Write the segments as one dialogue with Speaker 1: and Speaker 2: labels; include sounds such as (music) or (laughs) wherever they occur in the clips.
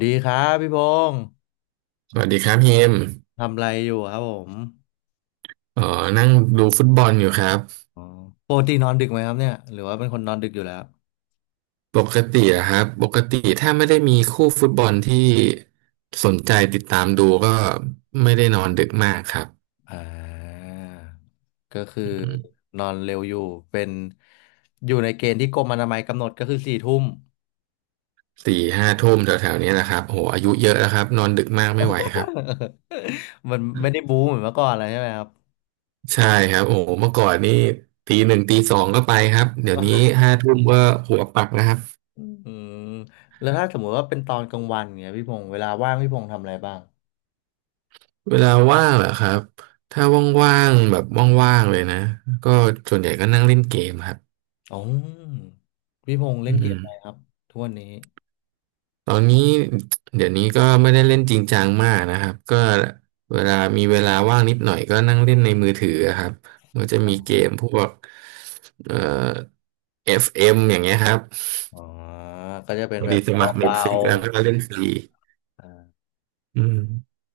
Speaker 1: ดีครับพี่พงษ์
Speaker 2: สวัสดีครับเฮม
Speaker 1: ทำอะไรอยู่ครับผม
Speaker 2: เอ๋อนั่งดูฟุตบอลอยู่ครับ
Speaker 1: อ๋อปกตินอนดึกไหมครับเนี่ยหรือว่าเป็นคนนอนดึกอยู่แล้ว
Speaker 2: ปกติอะครับปกติถ้าไม่ได้มีคู่ฟุตบอลที่สนใจติดตามดูก็ไม่ได้นอนดึกมากครับ
Speaker 1: อ่าก็คือ
Speaker 2: อืม
Speaker 1: นอนเร็วอยู่เป็นอยู่ในเกณฑ์ที่กรมอนามัยกำหนดก็คือสี่ทุ่ม
Speaker 2: 4-5 ทุ่มแถวๆนี้นะครับโอ้โหอายุเยอะแล้วครับนอนดึกมากไม่ไหวครับ
Speaker 1: (laughs) มันไม่ได้บู๊เหมือนเมื่อก่อนแล้วใช่ไหมครับ
Speaker 2: ใช่ครับโอ้โหเมื่อก่อนนี่ตี 1ตี 2ก็ไปครับเดี๋ยวนี้ห้าทุ่มก็หัวปักนะครับ
Speaker 1: อืมแล้วถ้าสมมติว่าเป็นตอนกลางวันเนี่ยพี่พงษ์เวลาว่างพี่พงษ์ทำอะไรบ้าง
Speaker 2: เวลาว่างเหรอครับถ้าว่างๆแบบว่างๆเลยนะก็ส่วนใหญ่ก็นั่งเล่นเกมครับ
Speaker 1: อ๋อพี่พงษ์เล่
Speaker 2: อื
Speaker 1: นเกม
Speaker 2: ม
Speaker 1: อะไรครับทุกวันนี้
Speaker 2: ตอนนี้เดี๋ยวนี้ก็ไม่ได้เล่นจริงจังมากนะครับก็เวลามีเวลาว่างนิดหน่อยก็นั่งเล่นในมือถือครับมันจะ
Speaker 1: อ๋อ
Speaker 2: มีเกมพวกเอ่อ FM อฟเอ็มอย่างเงี้ยครับ
Speaker 1: อ๋อก็จะเป็น
Speaker 2: พอ
Speaker 1: แบ
Speaker 2: ดี
Speaker 1: บ
Speaker 2: สมัคร
Speaker 1: เบา
Speaker 2: Netflix แล้วก็เล่
Speaker 1: ๆ
Speaker 2: นฟรี
Speaker 1: อ่า
Speaker 2: อืม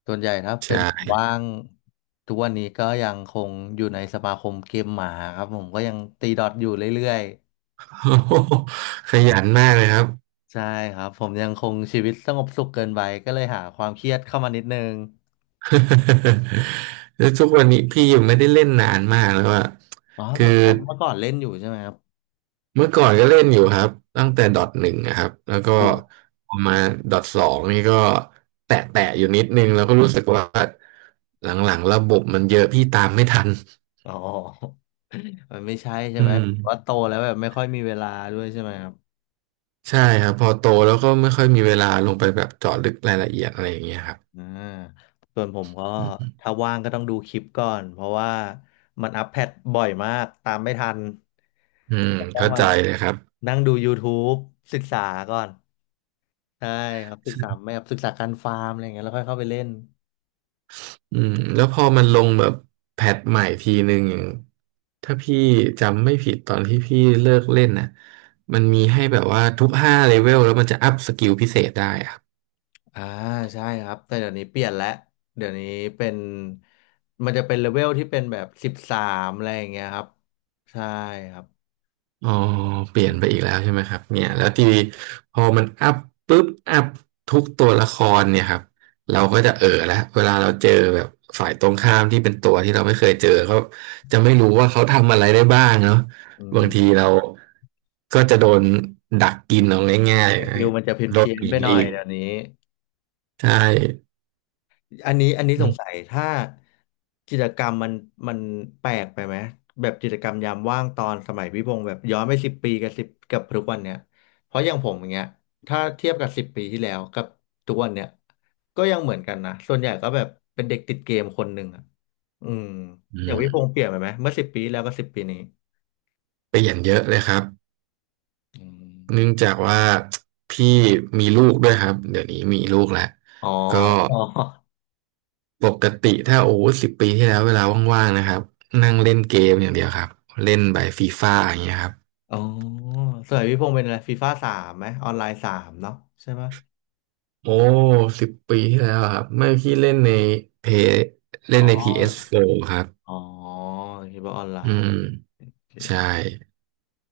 Speaker 1: ส่วนใหญ่ถ้า
Speaker 2: ใช
Speaker 1: เป็นผมว่า
Speaker 2: ่
Speaker 1: งทุกวันนี้ก็ยังคงอยู่ในสมาคมเกมหมาครับผมก็ยังตีดอทอยู่เรื่อย
Speaker 2: (laughs) โอ้โหขยันมากเลยครับ
Speaker 1: ๆใช่ครับผมยังคงชีวิตสงบสุขเกินไปก็เลยหาความเครียดเข้ามานิดนึง
Speaker 2: (laughs) แล้วทุกวันนี้พี่ยังไม่ได้เล่นนานมากแล้วอะ
Speaker 1: อ๋อ
Speaker 2: คือ
Speaker 1: เมื่อก่อนเล่นอยู่ใช่ไหมครับ
Speaker 2: เมื่อก่อนก็เล่นอยู่ครับตั้งแต่ดอทหนึ่งนะครับแล้วก็
Speaker 1: อู
Speaker 2: พอมาดอทสองนี่ก็แตะแตะอยู่นิดนึงแล้วก็รู้สึกว่าหลังๆระบบมันเยอะพี่ตามไม่ทัน
Speaker 1: อ๋อ (laughs) มันไม่ใช่ใช่
Speaker 2: อื
Speaker 1: ไหม
Speaker 2: ม
Speaker 1: ว่าโตแล้วแบบไม่ค่อยมีเวลาด้วยใช่ไหมครับ
Speaker 2: ใช่ครับพอโตแล้วก็ไม่ค่อยมีเวลาลงไปแบบเจาะลึกรายละเอียดอะไรอย่างเงี้ยครับ
Speaker 1: อ่าส่วนผมก็
Speaker 2: อืม
Speaker 1: ถ้าว่างก็ต้องดูคลิปก่อนเพราะว่ามันอัปเดตบ่อยมากตามไม่ทัน
Speaker 2: อืม
Speaker 1: ต้อง
Speaker 2: เข้า
Speaker 1: มา
Speaker 2: ใจเลยครับ
Speaker 1: นั่งดู YouTube ศึกษาก่อนใช่ครับศึกษาไม่ครับศึกษาการฟาร์มอะไรอย่างเงี้ยแล้วค่อยเข้าไปเล่น
Speaker 2: อืมแล้วพอมันลงแบบแพทใหม่ทีหนึ่งอย่างถ้าพี่จำไม่ผิดตอนที่พี่เลิกเล่นนะมันมีให้แบบว่าทุก5 เลเวลแล้วมันจะอัพสกิลพิเศษได้อะ
Speaker 1: อ่าใช่ครับแต่เดี๋ยวนี้เปลี่ยนแล้วเดี๋ยวนี้เป็นมันจะเป็นเลเวลที่เป็นแบบสิบสามอะไรอย่างเงี้ยครับใช่ครับ
Speaker 2: อ๋อเปลี่ยนไปอีกแล้วใช่ไหมครับเนี่ยแล้วทีนี้พอมันอัพปุ๊บอัพทุกตัวละครเนี่ยครับเราก็จะเออแล้วเวลาเราเจอแบบฝ่ายตรงข้ามที่เป็นตัวที่เราไม่เคยเจอเขาจะไม่รู้ว่าเขาทำอะไรได้บ้างเนาะ
Speaker 1: อื
Speaker 2: บางที
Speaker 1: ม
Speaker 2: เราก็จะโดนดักกินเอาง่าย
Speaker 1: สกิลมันจะเ
Speaker 2: ๆโดน
Speaker 1: พี้ยน
Speaker 2: บี
Speaker 1: ๆไป
Speaker 2: บ
Speaker 1: หน่อ
Speaker 2: อี
Speaker 1: ย
Speaker 2: ก
Speaker 1: เดี๋ยวนี้
Speaker 2: ใช่
Speaker 1: อันนี้อันนี้
Speaker 2: อื
Speaker 1: สงสัย
Speaker 2: ม
Speaker 1: ถ้ากิจกรรมมันแปลกไปไหมแบบกิจกรรมยามว่างตอนสมัยพี่พงศ์แบบย้อนไปสิบปีกับสิบกับทุกวันเนี้ยเพราะอย่างผมอย่างเงี้ยถ้าเทียบกับสิบปีที่แล้วกับทุกวันเนี้ยก็ยังเหมือนกันนะส่วนใหญ่ก็แบบเป็นเด็กติดเกมคนหนึ่งอ่ะอืม
Speaker 2: อื
Speaker 1: อย่างพี่พงศ์
Speaker 2: ม
Speaker 1: เปลี่ยนไปไหมเมื่อสิบปีแล้วกบสิบปีนี้
Speaker 2: เปลี่ยนเยอะเลยครับ
Speaker 1: อืม
Speaker 2: เนื่องจากว่าพี่มีลูกด้วยครับเดี๋ยวนี้มีลูกแล้ว
Speaker 1: อ๋อ
Speaker 2: ก็
Speaker 1: อ๋อ
Speaker 2: ปกติถ้าโอ้10 ปีที่แล้วเวลาว่างๆนะครับนั่งเล่นเกมอย่างเดียวครับเล่นใบบฟีฟ่าอย่างเงี้ยครับ
Speaker 1: อ๋อสมัยพี่พงศ์เป็นอะไรฟีฟ่าสามไหมออนไลน์สามเนาะใช่ไหม
Speaker 2: โอ้สิบปีที่แล้วอะครับไม่พี่เล่นในเพเล่
Speaker 1: อ๋
Speaker 2: น
Speaker 1: อ
Speaker 2: ใน PS4 ครับ
Speaker 1: อ๋อคิดว่าออนไล
Speaker 2: อื
Speaker 1: น์
Speaker 2: ม
Speaker 1: โอเค
Speaker 2: ใช่
Speaker 1: (laughs)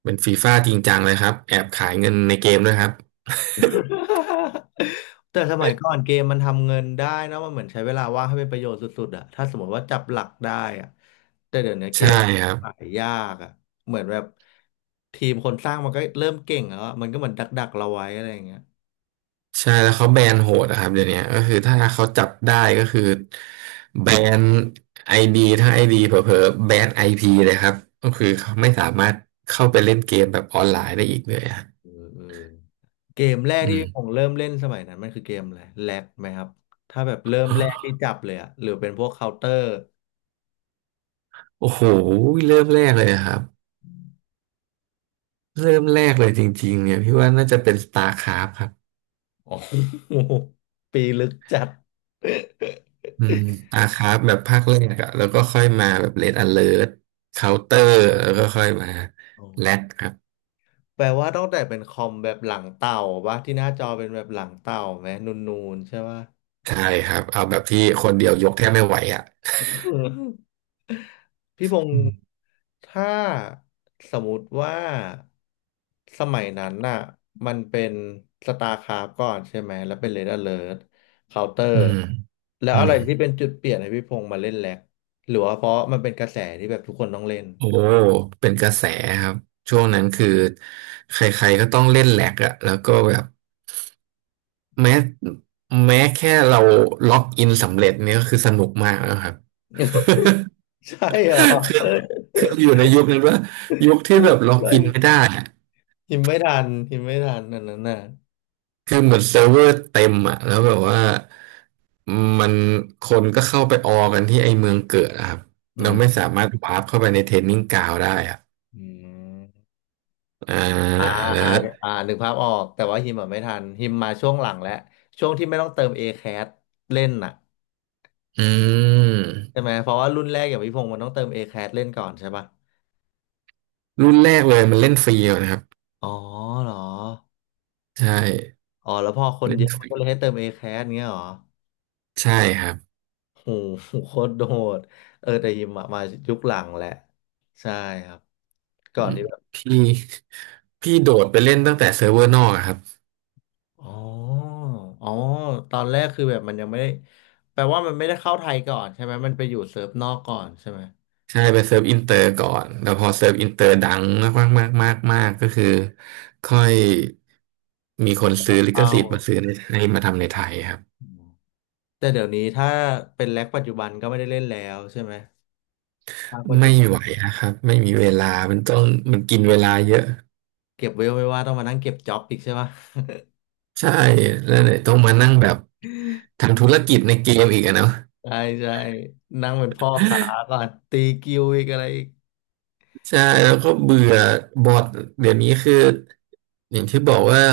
Speaker 2: เป็นฟีฟ่าจริงจังเลยครับแอบขายเงินในเกมด้วยครับ
Speaker 1: แต่สมัยก่อนเกมมันทำเงินได้นะมันเหมือนใช้เวลาว่างให้เป็นประโยชน์สุดๆอะถ้าสมมติว่าจับหลักได้อะแต่เดี๋ยวนี้เก
Speaker 2: ใช่
Speaker 1: ม
Speaker 2: ครับ
Speaker 1: ขายยากอะเหมือนแบบทีมคนสร้างมันก็เริ่มเก่งแล้วอะมันก็เหมือนดักๆเราไว้อะไรอย่างเงี้ย
Speaker 2: ใช่แล้วเขาแบนโหดอะครับเดี๋ยวนี้ก็คือถ้าเขาจับได้ก็คือแบนไอดีถ้าไอดีเผลอๆแบนไอพีเลยครับก็คือเขาไม่สามารถเข้าไปเล่นเกมแบบออนไลน์ได้อีกเลยอะ
Speaker 1: เออเออเกมแรก
Speaker 2: อื
Speaker 1: ที่ผม
Speaker 2: ม
Speaker 1: เริ่มเล่นสมัยนั้นมันคือเกมอะไรแล็กไหมครับถ้าแบบเริ่มแรกที่จับเลยอะหรือเป็นพวกเคาน์เตอร์
Speaker 2: โอ้โหเริ่มแรกเลยอะครับเริ่มแรกเลยจริงๆเนี่ยพี่ว่าน่าจะเป็น StarCraft ครับ
Speaker 1: ออ (laughs) ปีลึกจัด (laughs)
Speaker 2: อืม StarCraft แบบภาคแรกอะแล้วก็ค่อยมาแบบ Red Alert Counter แล้วก็ค่อยมา
Speaker 1: อ
Speaker 2: Lat
Speaker 1: อ
Speaker 2: ครับ
Speaker 1: แปลว่าต้องแต่เป็นคอมแบบหลังเต่าปะที่หน้าจอเป็นแบบหลังเต่าไหมนูนๆใช่ปะ
Speaker 2: ใช่ครับเอาแบบที่คนเดียวยกแทบไม่ไหวอะ
Speaker 1: (laughs) พี่พงศ์ถ้าสมมติว่าสมัยนั้นน่ะมันเป็นสตาร์คราฟก่อนใช่ไหมแล้วเป็นเรด a เ e ิร์เคาน์เตอ
Speaker 2: อื
Speaker 1: ร์
Speaker 2: ม
Speaker 1: แล้ว
Speaker 2: อื
Speaker 1: อะไร
Speaker 2: ม
Speaker 1: ที่เป็นจุดเปลี่ยนให้พี่พงศ์มาเล่นแล็กหรือว่าเพราะมันเป็นกระแสที่แบบทุกคนต้องเล่น
Speaker 2: โอ้เป็นกระแสครับช่วงนั้นคือใครๆก็ต้องเล่นแหลกอะแล้วก็แบบแม้แม้แค่เราล็อกอินสำเร็จเนี่ยก็คือสนุกมากแล้วครับ (laughs)
Speaker 1: (laughs) ใช่เหรอ
Speaker 2: คือ
Speaker 1: เอ้ย
Speaker 2: คืออยู่ในยุคนั้นว่ายุคที่แบบล็อกอินไม่ได้อะ
Speaker 1: หิมไม่ทันหิมไม่ทันอันนั้นน่ะ
Speaker 2: คือเหมือนเซิร์ฟเวอร์เต็มอะแล้วแบบว่ามันคนก็เข้าไปออกันที่ไอเมืองเกิดอะครับ
Speaker 1: อื
Speaker 2: เรา
Speaker 1: ม
Speaker 2: ไม่สามารถวาร์ปเข้าไปในเทรนนิ่งกราวด์ได้อะ
Speaker 1: อืม
Speaker 2: อ่า
Speaker 1: อ่า
Speaker 2: แล้
Speaker 1: อ่า
Speaker 2: ว
Speaker 1: อ่านึกภาพออกแต่ว่าฮิมอ่ะไม่ทันฮิมมาช่วงหลังแล้วช่วงที่ไม่ต้องเติม a แค t เล่นน่ะ
Speaker 2: อื
Speaker 1: ใช่
Speaker 2: ม
Speaker 1: ไหมเพราะว่ารุ่นแรกอย่างพี่พงศ์มันต้องเติม a แค t เล่นก่อนใช่ป่ะ
Speaker 2: รุ่นแรกเลยมันเล่นฟรีนะครับ
Speaker 1: อ๋อเหรอ
Speaker 2: ใช่
Speaker 1: อ๋อแล้วพอคน
Speaker 2: เล่
Speaker 1: เย
Speaker 2: น
Speaker 1: อะ
Speaker 2: ฟ
Speaker 1: มัน
Speaker 2: รี
Speaker 1: ก็เลยให้เติม A-CAT เงี้ยเหรอ
Speaker 2: ใช่ครับ
Speaker 1: โหโคตรโดดเออแต่ฮิมอะมายุคหลังแหละใช่ครับก่
Speaker 2: อื
Speaker 1: อน
Speaker 2: ม
Speaker 1: ที่แบบ
Speaker 2: พี่พี่โดดไปเล่นตั้งแต่เซิร์ฟเวอร์นอกอะครับ
Speaker 1: อ๋ออ๋อตอนแรกคือแบบมันยังไม่ได้แปลว่ามันไม่ได้เข้าไทยก่อนใช่ไหมมันไปอยู่เซิร์ฟนอกก่อนใช่ไหม
Speaker 2: ใช่ไปเซิร์ฟอินเตอร์ก่อนแล้วพอเซิร์ฟอินเตอร์ดังมากมากมากมากก็คือค่อยมีค
Speaker 1: มี
Speaker 2: น
Speaker 1: คนอ
Speaker 2: ซื้
Speaker 1: อ
Speaker 2: อ
Speaker 1: ก
Speaker 2: ลิข
Speaker 1: เข้า
Speaker 2: สิทธิ์มาซื้อในไทยมาทำในไทยครับ
Speaker 1: อืมแต่เดี๋ยวนี้ถ้าเป็นแร็กปัจจุบันก็ไม่ได้เล่นแล้วใช่ไหมภาคปัจจุ
Speaker 2: ไม่
Speaker 1: บัน
Speaker 2: ไหวนะครับไม่มีเวลามันต้องมันกินเวลาเยอะ
Speaker 1: เก็บเวลไม่ว่าต้องมานั่งเก็บจ็อบอีกใช่ปะ
Speaker 2: ใช่แล้วเนี่ยต้องมานั่งแบบทำธุรกิจในเกมอีกอะเนาะ
Speaker 1: ใช่ใช่นั่งเป็นพ่อค้าก่อนตีกิวอีกอะไรอีก
Speaker 2: ใช่แล้วก็เบื่อบอทเดี๋ยวนี้คืออย่างที่บอกว่า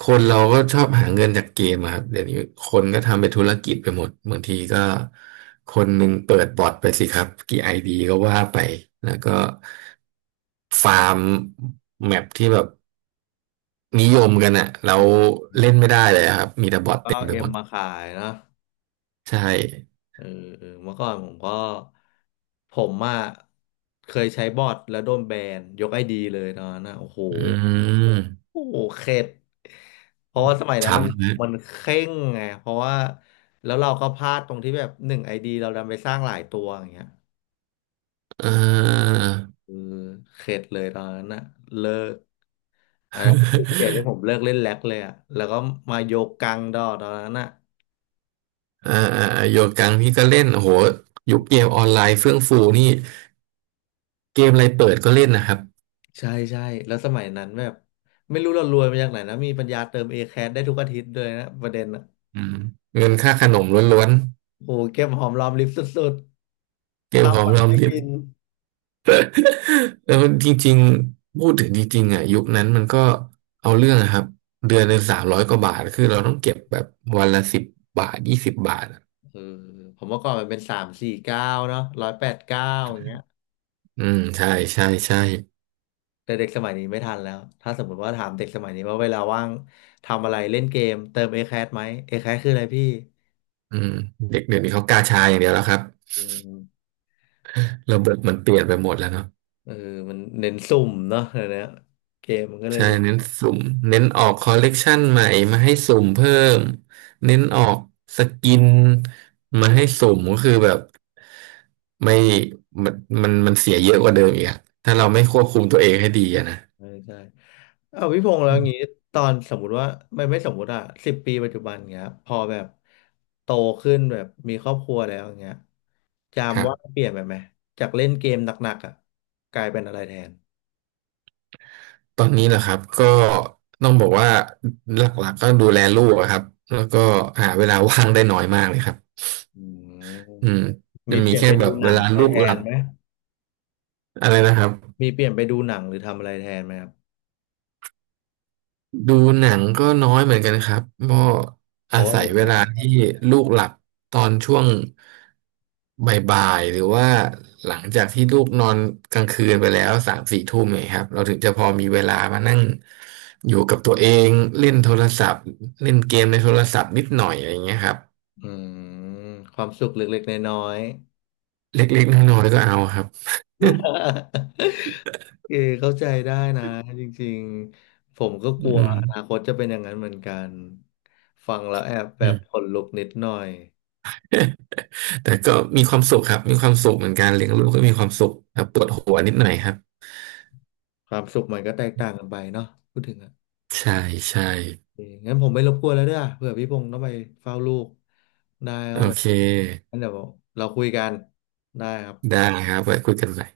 Speaker 2: คนเราก็ชอบหาเงินจากเกมอะครับเดี๋ยวนี้คนก็ทำเป็นธุรกิจไปหมดบางทีก็คนหนึ่งเปิดบอทไปสิครับกี่ไอดีก็ว่าไปแล้วก็ฟาร์มแมปที่แบบนิยมกันอะเรา
Speaker 1: อื
Speaker 2: เล่น
Speaker 1: ม
Speaker 2: ไม่ได้เลยอะครับมีแต่บอท
Speaker 1: ก็
Speaker 2: เต็
Speaker 1: เอา
Speaker 2: มไป
Speaker 1: เอ็
Speaker 2: หม
Speaker 1: ม
Speaker 2: ด
Speaker 1: มาขายเนอะ
Speaker 2: ใช่
Speaker 1: เออเออเมื่อก่อนผมก็ผมอ่ะเคยใช้บอทแล้วโดนแบนยกไอดีเลยตอนนั้นนะโอ้โห
Speaker 2: อืม
Speaker 1: โอ้โหเข็ดเพราะว่าสมัยนั้นมัน
Speaker 2: ช้ำนะ
Speaker 1: มันเคร่งไงเพราะว่าแล้วเราก็พลาดตรงที่แบบหนึ่งไอดีเราดันไปสร้างหลายตัวอย่างเงี้ย
Speaker 2: เออ
Speaker 1: เออเข็ดเลยตอนนั้นนะเลิกอันนั้นคือเดี๋ยวที่ผมเลิกเล่นแล็กเลยอะแล้วก็มาโยกกังดอตอนนั้นอะ
Speaker 2: อ่าอ่าอ่าโยกังพี่ก็เล่นโอ้โหยุคเกมออนไลน์เฟื่องฟูนี่เกมอะไรเปิดก็เล่นนะครับ
Speaker 1: ใช่ใช่แล้วสมัยนั้นแบบไม่รู้เรารวยมาจากไหนนะมีปัญญาเติมเอแคสได้ทุกอาทิตย์เลยนะประเด็นอะ
Speaker 2: อืมเงินค่าขนมล้วน
Speaker 1: โอ้โหเก็บหอมรอมริบสุด
Speaker 2: ๆเก
Speaker 1: ๆ
Speaker 2: ม
Speaker 1: ข้าว
Speaker 2: หอม
Speaker 1: ปั
Speaker 2: ร
Speaker 1: ง
Speaker 2: อม
Speaker 1: ไม่
Speaker 2: ริบ
Speaker 1: กิน
Speaker 2: (laughs) แล้วนจริงๆพูดถึงจริงๆอ่ะยุคนั้นมันก็เอาเรื่องอะครับ1 เดือน300 กว่าบาทคือเราต้องเก็บแบบวันละสิบบาท20 บาทอะ
Speaker 1: เออผมเมื่อก่อนมันเป็นสามสี่เก้าเนาะร้อยแปดเก้าอย่างเงี้ย
Speaker 2: อืมใช่ใช่ใช่
Speaker 1: แต่เด็กสมัยนี้ไม่ทันแล้วถ้าสมมติว่าถามเด็กสมัยนี้ว่าเวลาว่างทำอะไรเล่นเกมเติมเอแคสไหมเอแคสคืออะไรพี่
Speaker 2: อืมเด็กเดี๋ยวนี้เขากาชาอย่างเดียวแล้วครับ
Speaker 1: อืม
Speaker 2: ระบบมันเปลี่ยนไปหมดแล้วเนาะ
Speaker 1: เออมันเน้นสุ่มเนาะเดี๋ยวนี้เกมมันก็เลย
Speaker 2: ใช่
Speaker 1: แบบ
Speaker 2: เน้นสุ่มเน้นออกคอลเลกชันใหม่มาให้สุ่มเพิ่มเน้นออกสกินมาให้สุ่มก็คือแบบไม่มันมันมันเสียเยอะกว่าเดิมอีกอะถ้าเราไม่ควบคุมตัวเองให้ดีอะนะ
Speaker 1: ใช่ใช่เอาพี่พงษ์แล้ว
Speaker 2: อื
Speaker 1: อย่างงี้
Speaker 2: ม
Speaker 1: ตอนสมมุติว่าไม่สมมุติอะสิบปีปัจจุบันเงี้ยพอแบบโตขึ้นแบบมีครอบครัวแล้วอย่างเงี้ยจาม
Speaker 2: ครั
Speaker 1: ว่าง
Speaker 2: บ
Speaker 1: เปลี่ยนไปไหมจากเล่นเกมหนักๆอะกลายเป็นอะไรแทน
Speaker 2: ตอนนี้เหรอครับก็ต้องบอกว่าหลักๆก็ดูแลลูกอะครับแล้วก็หาเวลาว่างได้น้อยมากเลยครับ
Speaker 1: อืม
Speaker 2: อืมจะ
Speaker 1: มีเป
Speaker 2: มี
Speaker 1: ลี่ยน
Speaker 2: แค่
Speaker 1: ไป
Speaker 2: แบ
Speaker 1: ดู
Speaker 2: บ
Speaker 1: ห
Speaker 2: เว
Speaker 1: นัง
Speaker 2: ลา
Speaker 1: อะไร
Speaker 2: ลูก
Speaker 1: แท
Speaker 2: หลั
Speaker 1: น
Speaker 2: บ
Speaker 1: ไหม
Speaker 2: อะไรนะครับ
Speaker 1: มีเปลี่ยนไปดูหนังหรือทำอะไรแทนไหมครับ
Speaker 2: ดูหนังก็น้อยเหมือนกันครับก็
Speaker 1: เพ
Speaker 2: อา
Speaker 1: ราะว่า
Speaker 2: ศัย
Speaker 1: เดี๋ยว
Speaker 2: เว
Speaker 1: เสียบ
Speaker 2: ลาที่ลูกหลับตอนช่วงบ่ายๆหรือว่าหลังจากที่ลูกนอนกลางคืนไปแล้ว3-4 ทุ่มเนี่ยครับเราถึงจะพอมีเวลามานั่งอยู่กับตัวเองเล่นโทรศัพท์เล่นเกมในโทรศัพท์นิดหน่อยอะไรอย่างเงี้ยครับ
Speaker 1: อืมความสุขเล็กๆน้อย
Speaker 2: เล็กๆน้อยๆก็เอาครับ
Speaker 1: ๆ (laughs) เออเข้าใจได้นะจริงๆผมก็ก
Speaker 2: (laughs) อื
Speaker 1: ลัว
Speaker 2: ม
Speaker 1: อนาคตจะเป็นอย่างนั้นเหมือนกันฟังแล้วแอบแบ
Speaker 2: อื
Speaker 1: บข
Speaker 2: ม
Speaker 1: นลุกนิดหน่อย
Speaker 2: แต่ก็มีความสุขครับมีความสุขเหมือนกันเลี้ยงลูกก็มีความสุขครับปวดหัวนิดหน่อยครับ
Speaker 1: ความสุขมันก็แตกต่างกันไปเนาะพูดถึงอ่ะ
Speaker 2: ใช่ใช่
Speaker 1: โอเคงั้นผมไม่รบกวนแล้วเด้อเผื่อพี่พงษ์ต้องไปเฝ้าลูกได้ค
Speaker 2: โอ
Speaker 1: รับผม
Speaker 2: เค
Speaker 1: งั้นเดี๋ยวเราคุยกันได้ครับ
Speaker 2: ได้ครับไว้คุยกันใหม่